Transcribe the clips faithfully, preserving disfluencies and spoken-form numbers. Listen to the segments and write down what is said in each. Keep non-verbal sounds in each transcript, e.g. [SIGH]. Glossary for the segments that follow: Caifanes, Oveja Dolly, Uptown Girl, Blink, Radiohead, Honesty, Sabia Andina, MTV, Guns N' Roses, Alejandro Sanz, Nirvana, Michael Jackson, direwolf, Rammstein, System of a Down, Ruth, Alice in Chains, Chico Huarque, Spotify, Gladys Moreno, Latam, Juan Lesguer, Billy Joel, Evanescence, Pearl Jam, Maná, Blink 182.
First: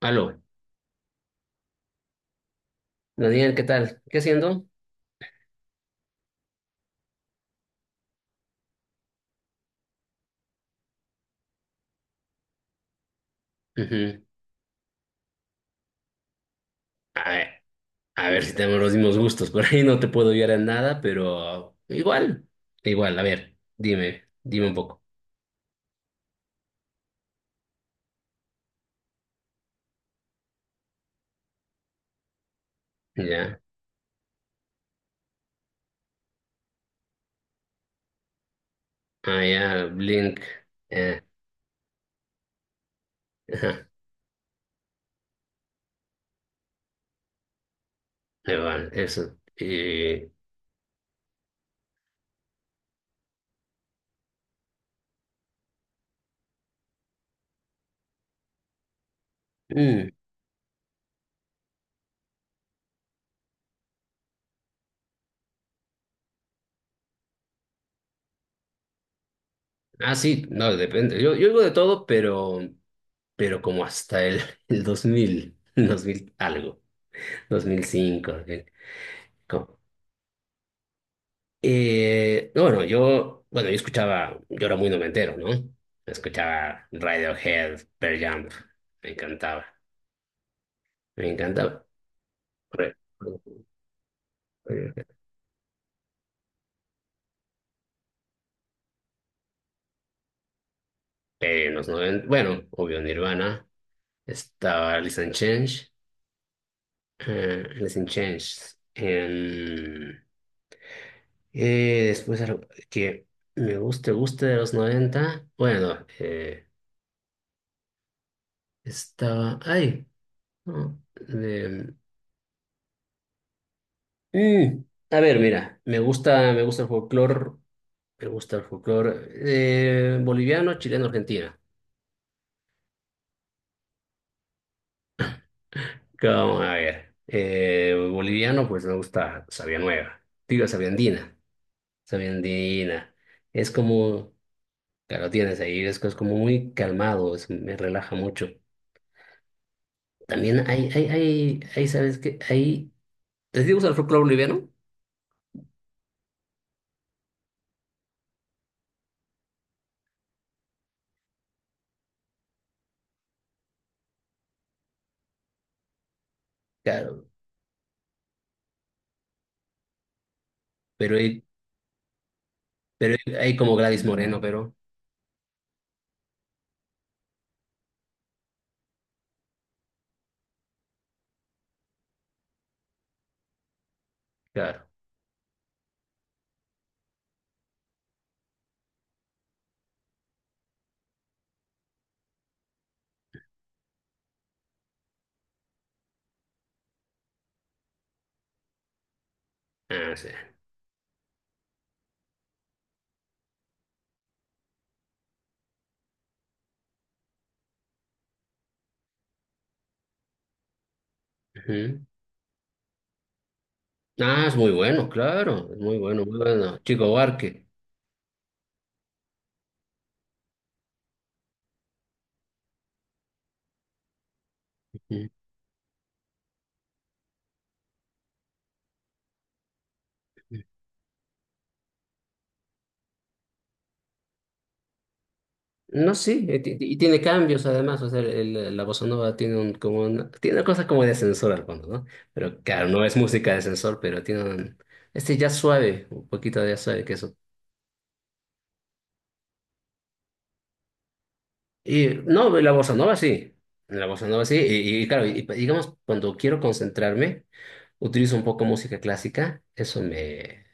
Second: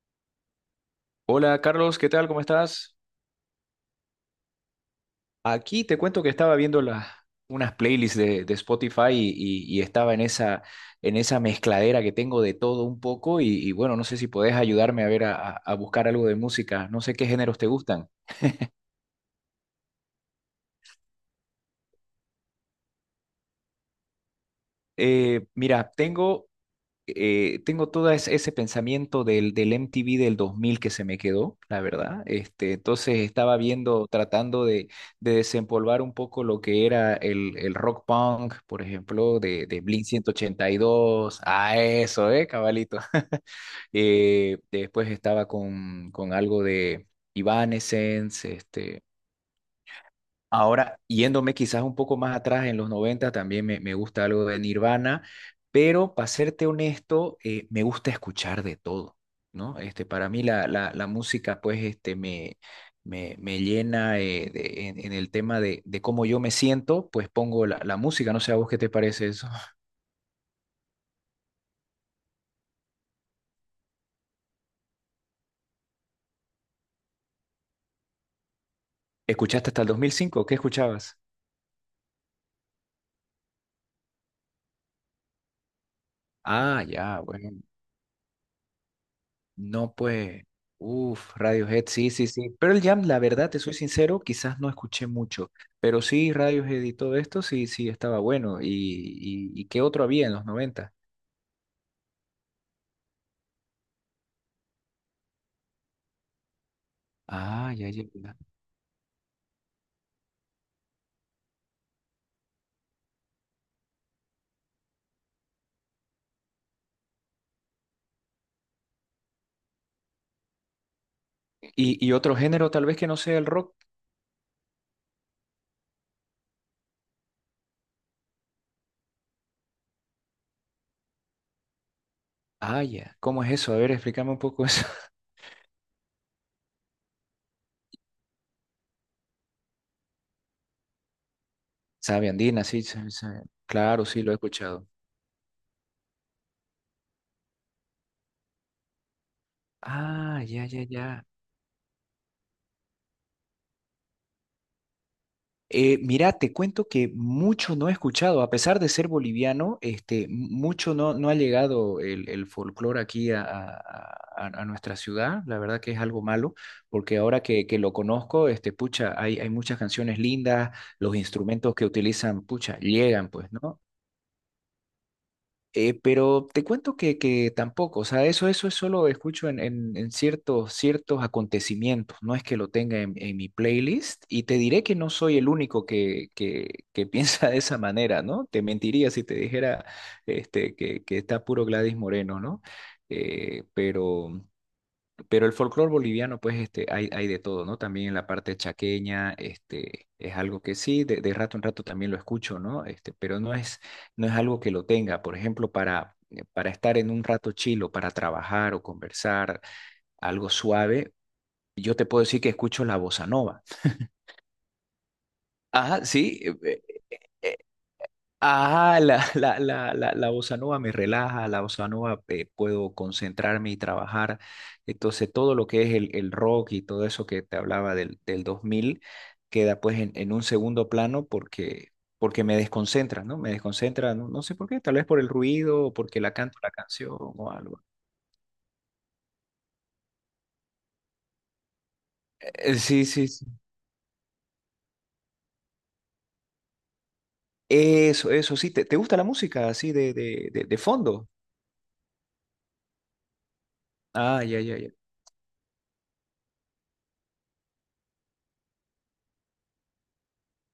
Aló. Hola Carlos, ¿qué tal? ¿Cómo estás? Daniel, ¿qué tal? ¿Qué haciendo? Aquí te cuento que estaba viendo las unas playlists de, de Spotify y, y- y estaba en esa, en esa mezcladera que tengo de todo un poco y, y bueno, no sé Ujú. si podés ayudarme a ver a, a- a buscar algo de música, no sé qué A ver, géneros te gustan. a ver si tenemos los mismos gustos. Por ahí no te puedo ayudar en nada, pero igual, igual. A ver, dime, dime un poco. Eh, mira, tengo eh, tengo todo es- ese pensamiento del, del M T V del dos mil que se me quedó, la verdad. Este, entonces Ya, estaba viendo, tratando de, de desempolvar un poco lo que era el, el rock punk, por ejemplo, ah, de, de ya, Blink ciento Blink. ochenta y Eh, dos Ah, eso, ¿eh, cabalito? [LAUGHS] ajá, Eh, después estaba con, con algo de Evanescence, ahí van, este, eso. Eh, ahora, yéndome quizás un poco más atrás, en los noventa también me, me gusta algo de Nirvana, pero para serte honesto, eh, me gusta escuchar de todo, ¿no? Este, mm, para mí la, la, la música, pues, este, me, me, me llena eh, de- en, en el tema de, de cómo yo me siento, pues pongo la, la música, no sé a vos qué te parece eso. [LAUGHS] ah, sí, no, depende. Yo, yo oigo de todo, pero, pero como hasta el, el dos mil dos mil algo, dos mil cinco. Ok. ¿Escuchaste Como hasta el dos mil cinco? ¿Qué escuchabas? Eh, no, bueno, yo, bueno, yo escuchaba, yo era muy noventero, ¿no? Ah, Escuchaba ya, bueno. Radiohead, Pearl Jam, me encantaba, No, pues, me uff, encantaba. Radiohead, sí, sí, sí. Pearl Re- Jam, la verdad, te soy sincero, quizás no escuché Radiohead. mucho, pero sí, Radiohead y todo esto, sí, sí, estaba bueno. ¿Y, y, y qué otro había en los noventa? Eh, en los noventa bueno, obvio Nirvana, estaba Alice in Change, eh, Ah, ya, Alice ya, in ya. Chains, en- eh, después algo que me gusta, gusta de los noventa bueno, eh, estaba, ay, no. ¿Y, y otro género tal vez que no sea el rock? Mm. A ver, mira, me gusta, me gusta el folclore, me gusta el folclore eh, boliviano, chileno, argentino. Ah, ya. ¿Cómo es eso? A ver, explícame un poco eso. [LAUGHS] Como, a ver, eh, boliviano, pues me gusta Sabia Nueva, digo Sabia Andina, Sabe Sabia andina, sí, sabe- Andina. sabe. Es Claro, sí, lo como, he escuchado. claro, tienes ahí, es, es como muy calmado, es- me relaja mucho. Ah, ya, También ya, hay, hay, ya. hay, hay, ¿sabes qué? Hay, ¿te gusta el folclore boliviano? Eh, mira, te cuento que mucho no he escuchado, a pesar de ser boliviano, este, mucho no, no ha llegado el, el folclore aquí a, a- a- a nuestra ciudad. La verdad que es algo malo, porque Claro, ahora que, que lo conozco, este, pucha, hay, hay muchas canciones lindas, los pero hay, instrumentos que utilizan, pucha, pero llegan, hay, pues, hay como ¿no? Gladys Moreno, pero, Eh, pero te cuento que, que tampoco, o sea, eso, eso es solo escucho en, en- en ciertos, ciertos acontecimientos, no es que lo tenga en, en mi playlist y te diré claro, que no soy el único que, que, que [LAUGHS] piensa de esa manera, ¿no? Te mentiría si te dijera este, que, que está puro Gladys Moreno, ¿no? Eh, pero... Pero el folclore boliviano, pues, este, hay, hay de todo, ¿no? También en la parte chaqueña, este, ah, sí. es algo que sí, de, de rato en rato también lo escucho, ¿no? Este, pero no es, no es algo que lo tenga. Por ejemplo, para, eh, para estar en un rato chilo, para trabajar o conversar, algo suave, yo Ujú. te puedo decir que escucho la bossa nova. Ah, es muy bueno, claro, es muy Ajá, bueno, muy sí, bueno. eh, Chico eh, Huarque. ah, la, [LAUGHS] la, la, la, la bossa nova me relaja, la bossa nova eh, puedo concentrarme y trabajar. Ujú. Entonces, todo lo que es el, el rock y todo eso que te hablaba del, del dos mil queda pues en, en un segundo plano porque, porque me desconcentra, ¿no? Me desconcentra, no, no sé por qué, tal vez por el ruido o No, porque la sí, eh, canto la ti- y canción tiene o cambios algo. además, o sea, el- la bossa nova tiene un, como una, tiene una cosa como de ascensor al fondo, ¿no? Pero Eh, claro, no Sí, es sí, sí. música de ascensor, pero tiene un- este jazz suave, un poquito de jazz suave que eso. Eso, eso, sí. ¿Te, te gusta la música así de, de, de, de fondo? Y no, la bossa nova sí, la bossa Ah, nova sí, ya, ya, ya. y, y claro, y, y digamos, cuando quiero concentrarme, utilizo un poco música clásica, eso me,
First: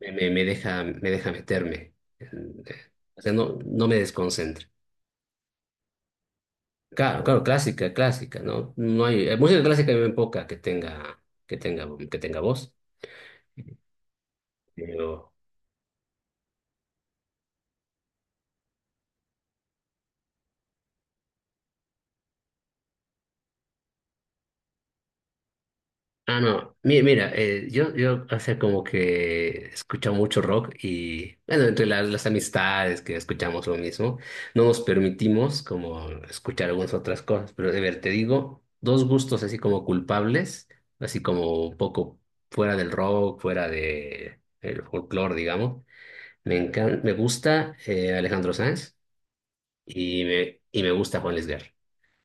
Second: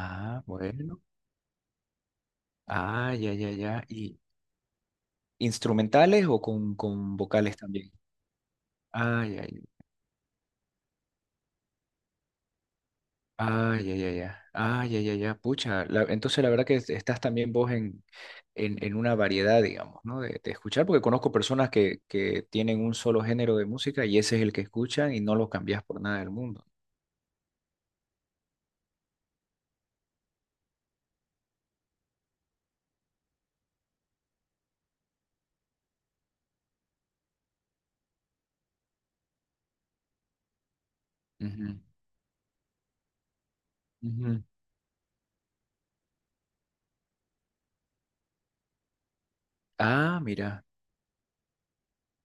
me, me me deja, bueno. me deja meterme, en- eh, Ah, o ya, sea, ya, no, ya. no me desconcentra. ¿Instrumentales o con, con Claro, claro, vocales también? clásica, clásica, ¿no? No hay, eh, Ay, ay, música clásica hay muy poca que tenga, que tenga, que tenga voz. ay, ay, ay, ay, ay, ay, ay, Pero, ay, pucha. La- entonces la verdad que es- estás también vos en, en, en una variedad, digamos, ¿no? De, de escuchar, porque conozco personas que, que tienen un solo género de música y ese es el que escuchan y no lo cambias por nada del ah, mundo. no, mira, mira, eh, yo, yo hace como que escucho mucho rock y, bueno, entre las, las amistades que escuchamos lo mismo, no nos permitimos como escuchar algunas otras cosas, pero de ver, te digo, dos gustos así como culpables, así como un Ujú, poco fuera del rock, fuera de ujú. el folclore, digamos. Me encanta, me gusta eh, Alejandro Sanz. Ah, Y me, mira, y me gusta Juan Lesguer.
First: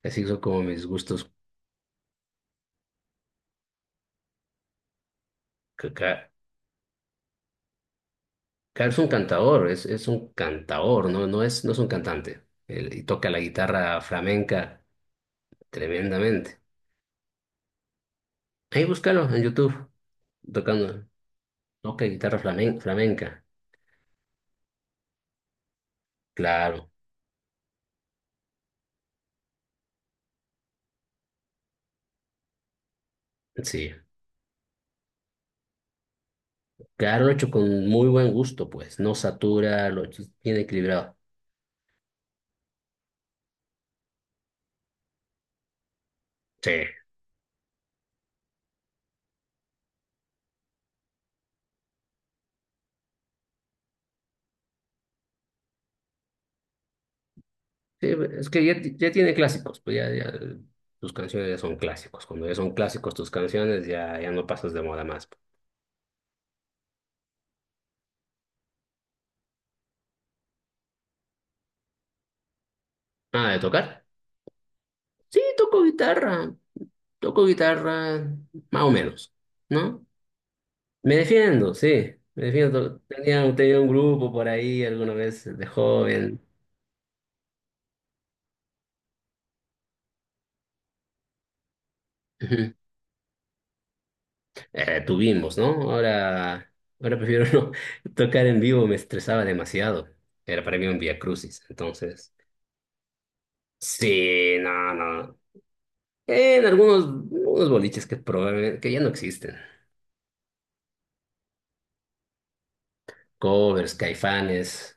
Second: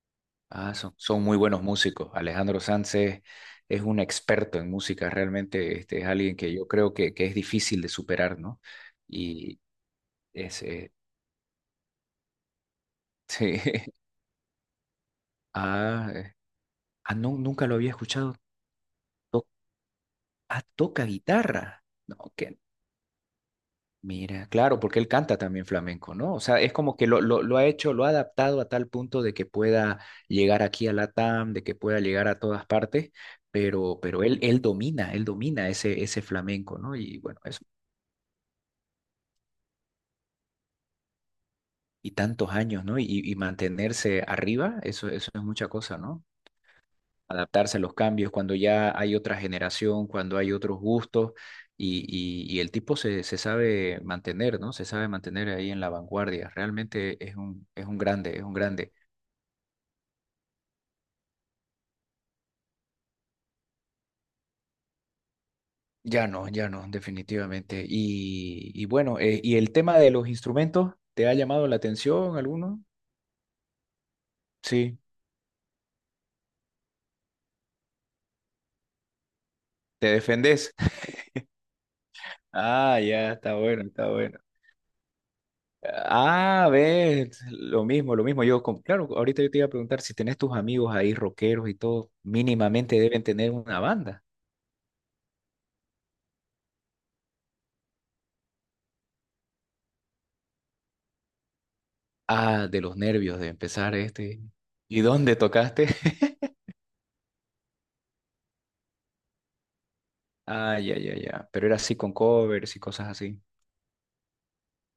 Así son como ah, mis son, son gustos. muy buenos músicos. Alejandro Sanz es, es un experto en música, realmente Ca- este, es ca- alguien que yo creo que, que es difícil de superar, ¿no? Ca- es un Y cantador, es, es un es, eh, cantador, no, no es, no es un cantante. Él- y toca la Sí. guitarra [LAUGHS] flamenca Ah, eh. tremendamente. Ah, no, nunca lo había escuchado. Ahí búscalo en To- YouTube, ah, tocando, Toca guitarra. toca No, guitarra que flamen- flamenca. mira, claro, porque él canta también flamenco, ¿no? O sea, es Claro, como que lo, lo, lo ha hecho, lo ha adaptado a tal punto de que pueda llegar aquí a Latam, de que pueda llegar a todas partes, sí. pero, pero él, él domina, él domina ese, ese flamenco, ¿no? Y Claro, lo bueno, hecho eso, con muy buen gusto, pues. No satura, lo hecho bien equilibrado. y tantos años, ¿no? Y, y mantenerse arriba, eso, eso es mucha cosa, ¿no? Sí. Adaptarse a los cambios, cuando ya hay otra generación, cuando hay otros gustos y, y- y el tipo se, se sabe mantener, ¿no? Se sabe mantener ahí en la vanguardia. Realmente es un, es un Sí, grande, es es un que ya, grande. ya tiene clásicos, pues ya, ya tus canciones ya son clásicos. Cuando ya son clásicos tus canciones, ya, ya no pasas de moda más. Ya no, ya no, definitivamente. Y, y bueno, eh, ¿y el tema de los instrumentos? ¿Te ha llamado la atención alguno? Ah, ¿de tocar? Sí, Sí, toco guitarra, toco guitarra, más o menos, ¿no? te defendés. [LAUGHS] Me defiendo, sí, me Ah, defiendo. ya, Tenía, está tenía bueno, un está grupo bueno. por ahí alguna vez de joven. Ah, ves, lo mismo, lo mismo. Yo, como- claro, ahorita yo te iba a preguntar si tenés tus amigos ahí rockeros y todo, Ujú. mínimamente deben tener una banda. Eh, tuvimos, ¿no? Ahora, ahora prefiero [LAUGHS] no tocar en vivo, me estresaba demasiado. Era para mí un vía crucis, entonces... Ah, de los nervios de empezar este. Sí, no, ¿Y dónde no. tocaste? En [LAUGHS] algunos, unos boliches que probé, que ya no existen. Ah, ya, ya, ya. Pero era así con covers y cosas así. Covers, Caifanes,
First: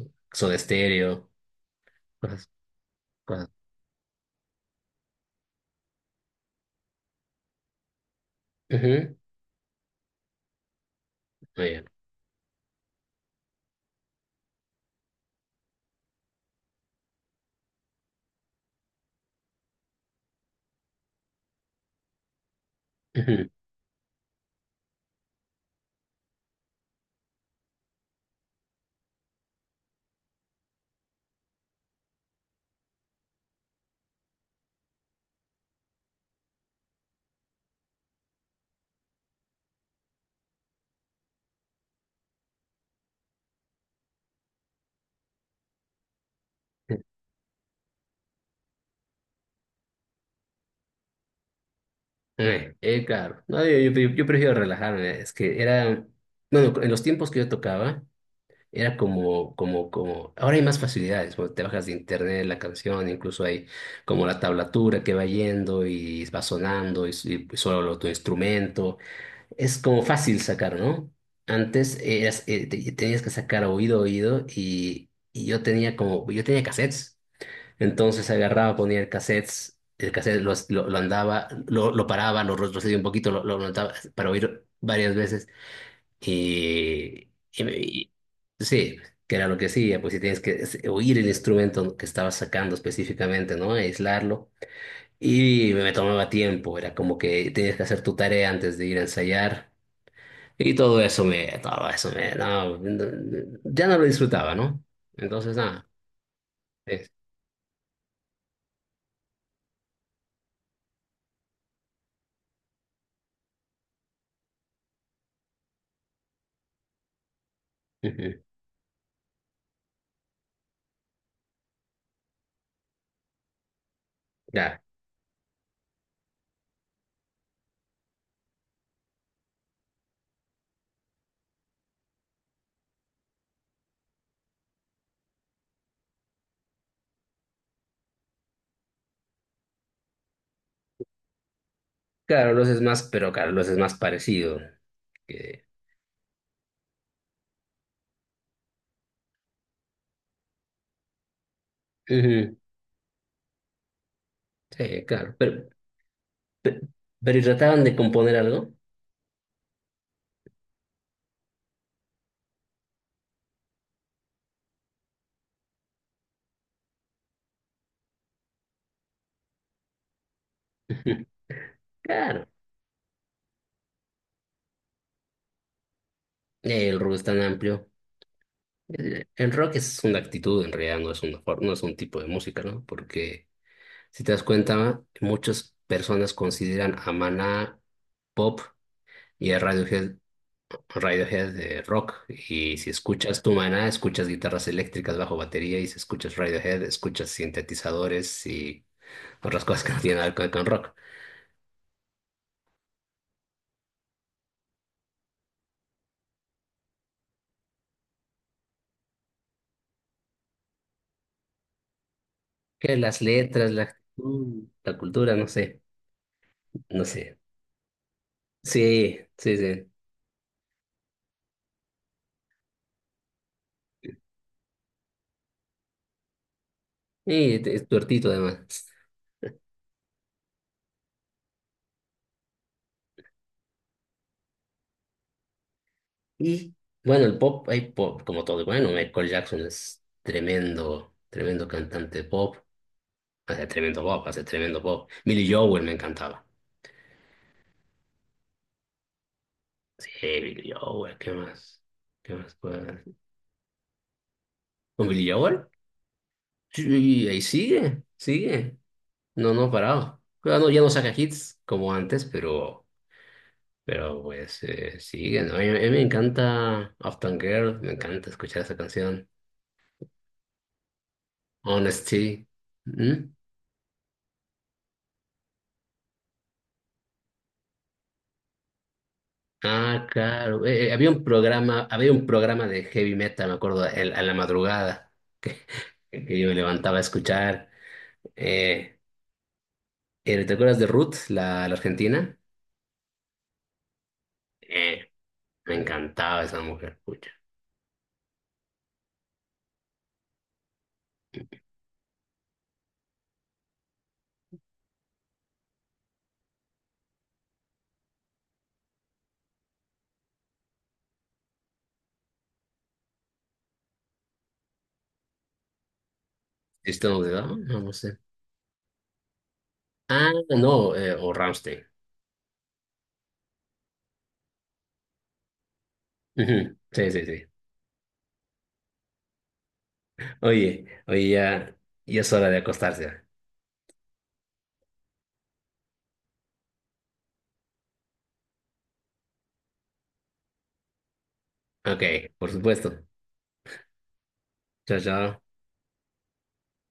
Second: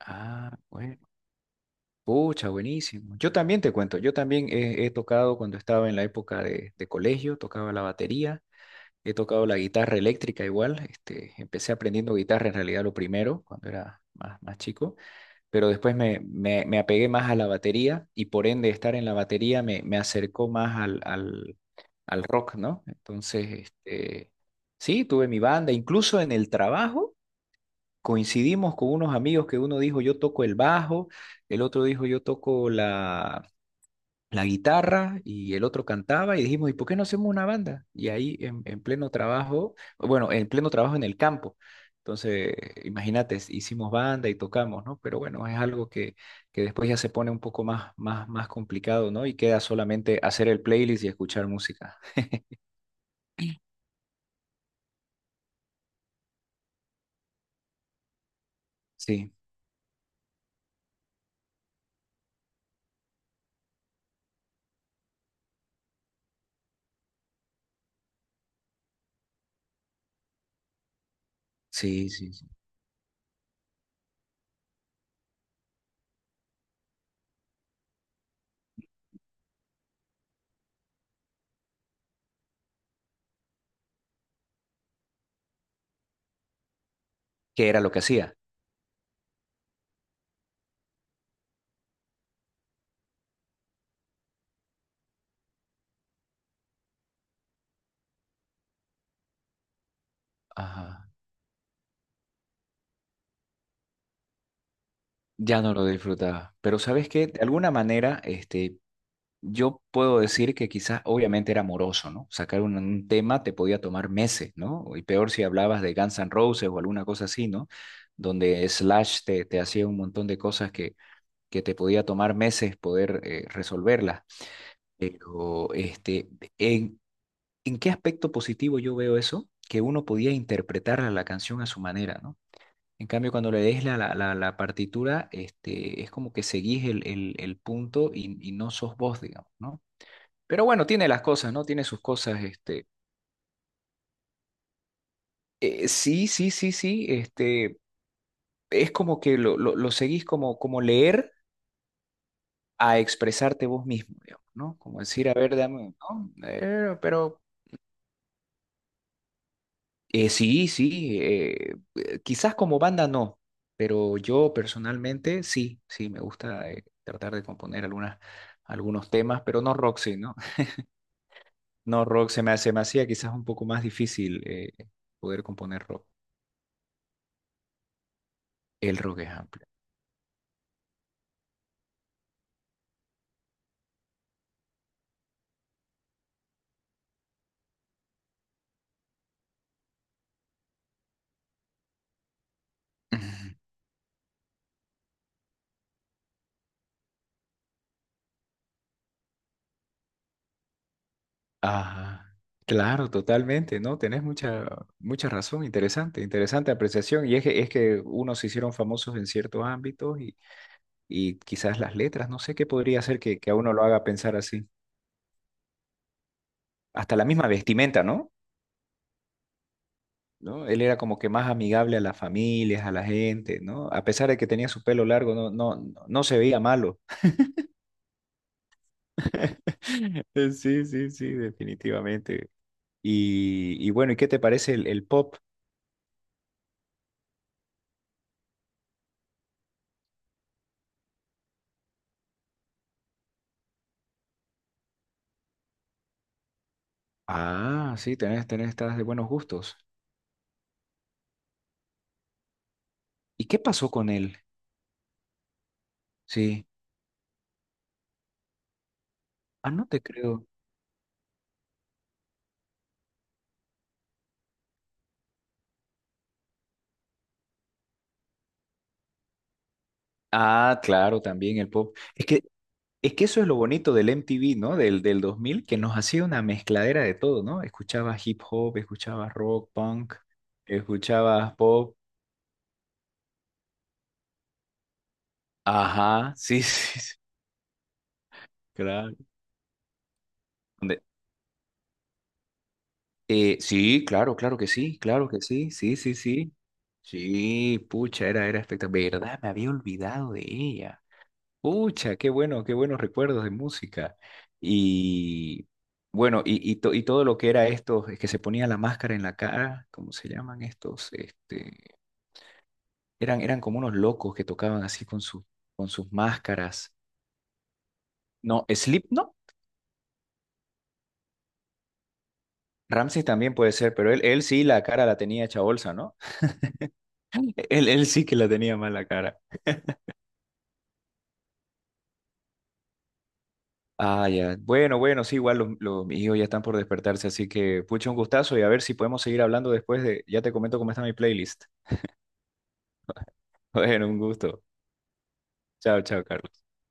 Ah, Soda bueno. Stereo, cosas, Pucha, buenísimo. Yo cosas. también te cuento, yo también he, he tocado cuando estaba en la época de, de colegio, tocaba la batería. He Ujú, tocado la guitarra eléctrica igual, este, muy empecé bien. aprendiendo guitarra en realidad lo primero, cuando era más, más chico, pero después me, me- me apegué más a la batería y por ende estar en la batería me, me acercó más al, al, al rock, ¿no? Ujú. Entonces, este, sí, tuve mi banda, incluso en el trabajo coincidimos con unos amigos que uno dijo yo toco el bajo, el otro dijo yo toco la la guitarra y el otro cantaba y dijimos, ¿y por qué no hacemos una banda? Y ahí en, en pleno trabajo, bueno, en pleno trabajo en el campo. Entonces, imagínate, hicimos banda y tocamos, ¿no? Pero bueno, es algo que, que después ya se pone un poco más, más, más complicado, ¿no? Y queda solamente hacer el playlist y escuchar música. Eh, eh, claro, no, yo, yo- yo prefiero relajarme, es que era, bueno, en los tiempos que yo tocaba, era Sí, como, como, como, ahora hay más facilidades, bueno, te bajas de internet la canción, incluso hay como la tablatura que va yendo y va sonando y, y solo tu instrumento. Es como fácil sacar, ¿no? Antes sí, sí, eras, sí. eh, te- tenías que sacar oído, oído, y, y yo tenía como, yo tenía cassettes. Entonces agarraba, ponía el cassettes, el cassette lo, lo, lo andaba, lo, lo paraba, lo retrocedía un poquito, lo, lo levantaba para oír varias veces. Y, y ¿Qué me- era lo que y- hacía? sí, que era lo que hacía, pues si tienes que es- oír el instrumento que estabas sacando específicamente, ¿no? Aislarlo. Y me me tomaba tiempo, era como que tenías que hacer tu tarea antes de ir a ensayar. Y todo Ajá. eso me, todo eso me, no, no, ya no lo disfrutaba, ¿no? Entonces, Ya no lo nada, disfrutaba. Pero ¿sabes es, qué? De alguna manera, este, yo puedo decir que quizás obviamente era moroso, ¿no? Sacar un, un tema te podía tomar meses, ¿no? Y peor si hablabas de Guns N' Roses o alguna cosa así, ¿no? ujú, Donde Slash te, te hacía un montón de cosas que, que te podía tomar meses poder eh, resolverlas. ya, Pero, este, ¿en, en qué aspecto positivo yo veo eso? Que uno podía interpretar la canción a su manera, ¿no? En cambio, cuando lees la, la, la, la partitura, este, es como que seguís el, el, el punto y, y no sos vos, digamos, ¿no? Pero bueno, tiene las cosas, ¿no? Tiene sus cosas, claro, los es este. más, pero claro, los es más parecido que, eh, Sí, sí, sí, sí, este. Es como que lo, lo, lo seguís como, como leer ujú, a expresarte vos mismo, digamos, ¿no? Como sí, decir, claro, a ver, pero, dame, ¿no? pe- Eh, pero, Pero ¿y trataban de componer algo? eh, sí, sí, eh, eh, quizás como banda no, pero yo personalmente sí, sí, me gusta eh, tratar de componer algunas, algunos temas, pero no rock, sí, ¿no? [LAUGHS] Ujú. No rock, se Claro, me, hace- me hacía quizás un poco más difícil eh, poder componer rock. el rock es tan amplio. El rock El, es el amplio. rock es una actitud, en realidad no es una for- no es un tipo de música, ¿no? Porque si te das cuenta, muchas personas consideran a Maná pop y a Radiohead, Radiohead de rock. Y si escuchas tu [LAUGHS] maná, escuchas guitarras eléctricas bajo batería. Y si escuchas Radiohead, escuchas sintetizadores y otras cosas que no tienen nada que ver con rock. Ajá. Claro, totalmente, ¿no? Tenés mucha, mucha razón, interesante, interesante apreciación. Y es que, es que, unos se hicieron famosos en ciertos ámbitos y, y quizás las letras, no sé qué Que podría hacer las que, que a letras, uno la lo haga pensar actitud, así. la cultura, no sé. No Hasta la sé. misma vestimenta, ¿no? Sí, sí, sí. ¿No? Él era como que más amigable a las familias, a la gente, ¿no? A pesar de que tenía su pelo largo, no, no, no no se veía malo. Y te- es tuertito además. [LAUGHS] Sí, sí, sí, definitivamente. Y, y bueno, ¿y qué te parece el, el pop? Y bueno, el pop, hay pop, como todo. Bueno, Michael Jackson es tremendo, tremendo cantante de pop. Hace tremendo pop, hace tremendo pop. Billy Joel me encantaba. Ah, sí, tenés, tenés, estás de buenos gustos. Sí, Billy Joel, ¿qué más? ¿Qué más puede haber? ¿Y qué pasó con él? ¿Con Billy Joel? Sí. Sí, ahí sigue, sigue. No, no ha Ah, no te parado. creo. Ya no, ya no saca hits como antes, pero, pero pues eh, sigue, ¿no? A mí, a mí me encanta Uptown Girl, me encanta escuchar esa canción. Ah, claro, también el pop. Es que, Honesty. es que ¿Mm? eso es lo bonito del M T V, ¿no? Del, del dos mil, que nos hacía una mezcladera de todo, ¿no? Escuchabas hip hop, escuchabas rock, Ah, punk, claro. Eh, eh, había un escuchabas programa, pop. había un programa de heavy metal, me acuerdo, el- a la madrugada, Ajá, [LAUGHS] que yo me sí, levantaba a sí, sí, escuchar. Eh, claro. eh, ¿te acuerdas de Donde- Ruth, la, la argentina? eh, sí, claro, claro que sí, Eh, claro que sí, Me sí, sí, encantaba sí. esa mujer, pucha. Sí, pucha, era, era espectacular. ¿Verdad? Me había olvidado de ella. Pucha, qué bueno, qué buenos recuerdos de música. Y bueno, y, y, to- y todo lo que era esto es que se ponía la máscara en la cara, ¿cómo se llaman estos? Este, eran, eran como unos locos que tocaban así con sus con sus máscaras. ¿System of a Down? No, no sé. No, no, Ah, no, eh, o Rammstein. Ramsey también puede ser, pero él, él sí la cara la tenía hecha bolsa, ¿no? Ujú, sí, sí, sí. [LAUGHS] Él, él sí que la tenía mal la cara. Oye, oye, ya, ya es hora de acostarse. Ah, ya. Bueno, bueno, sí, igual los, los- mis hijos ya están por despertarse, así que pucha, un gustazo y a ver si podemos seguir hablando después de, ya te comento cómo está mi playlist. Ok, por supuesto. [LAUGHS] Bueno, un gusto. Chao, chao. Chao, chao, Carlos.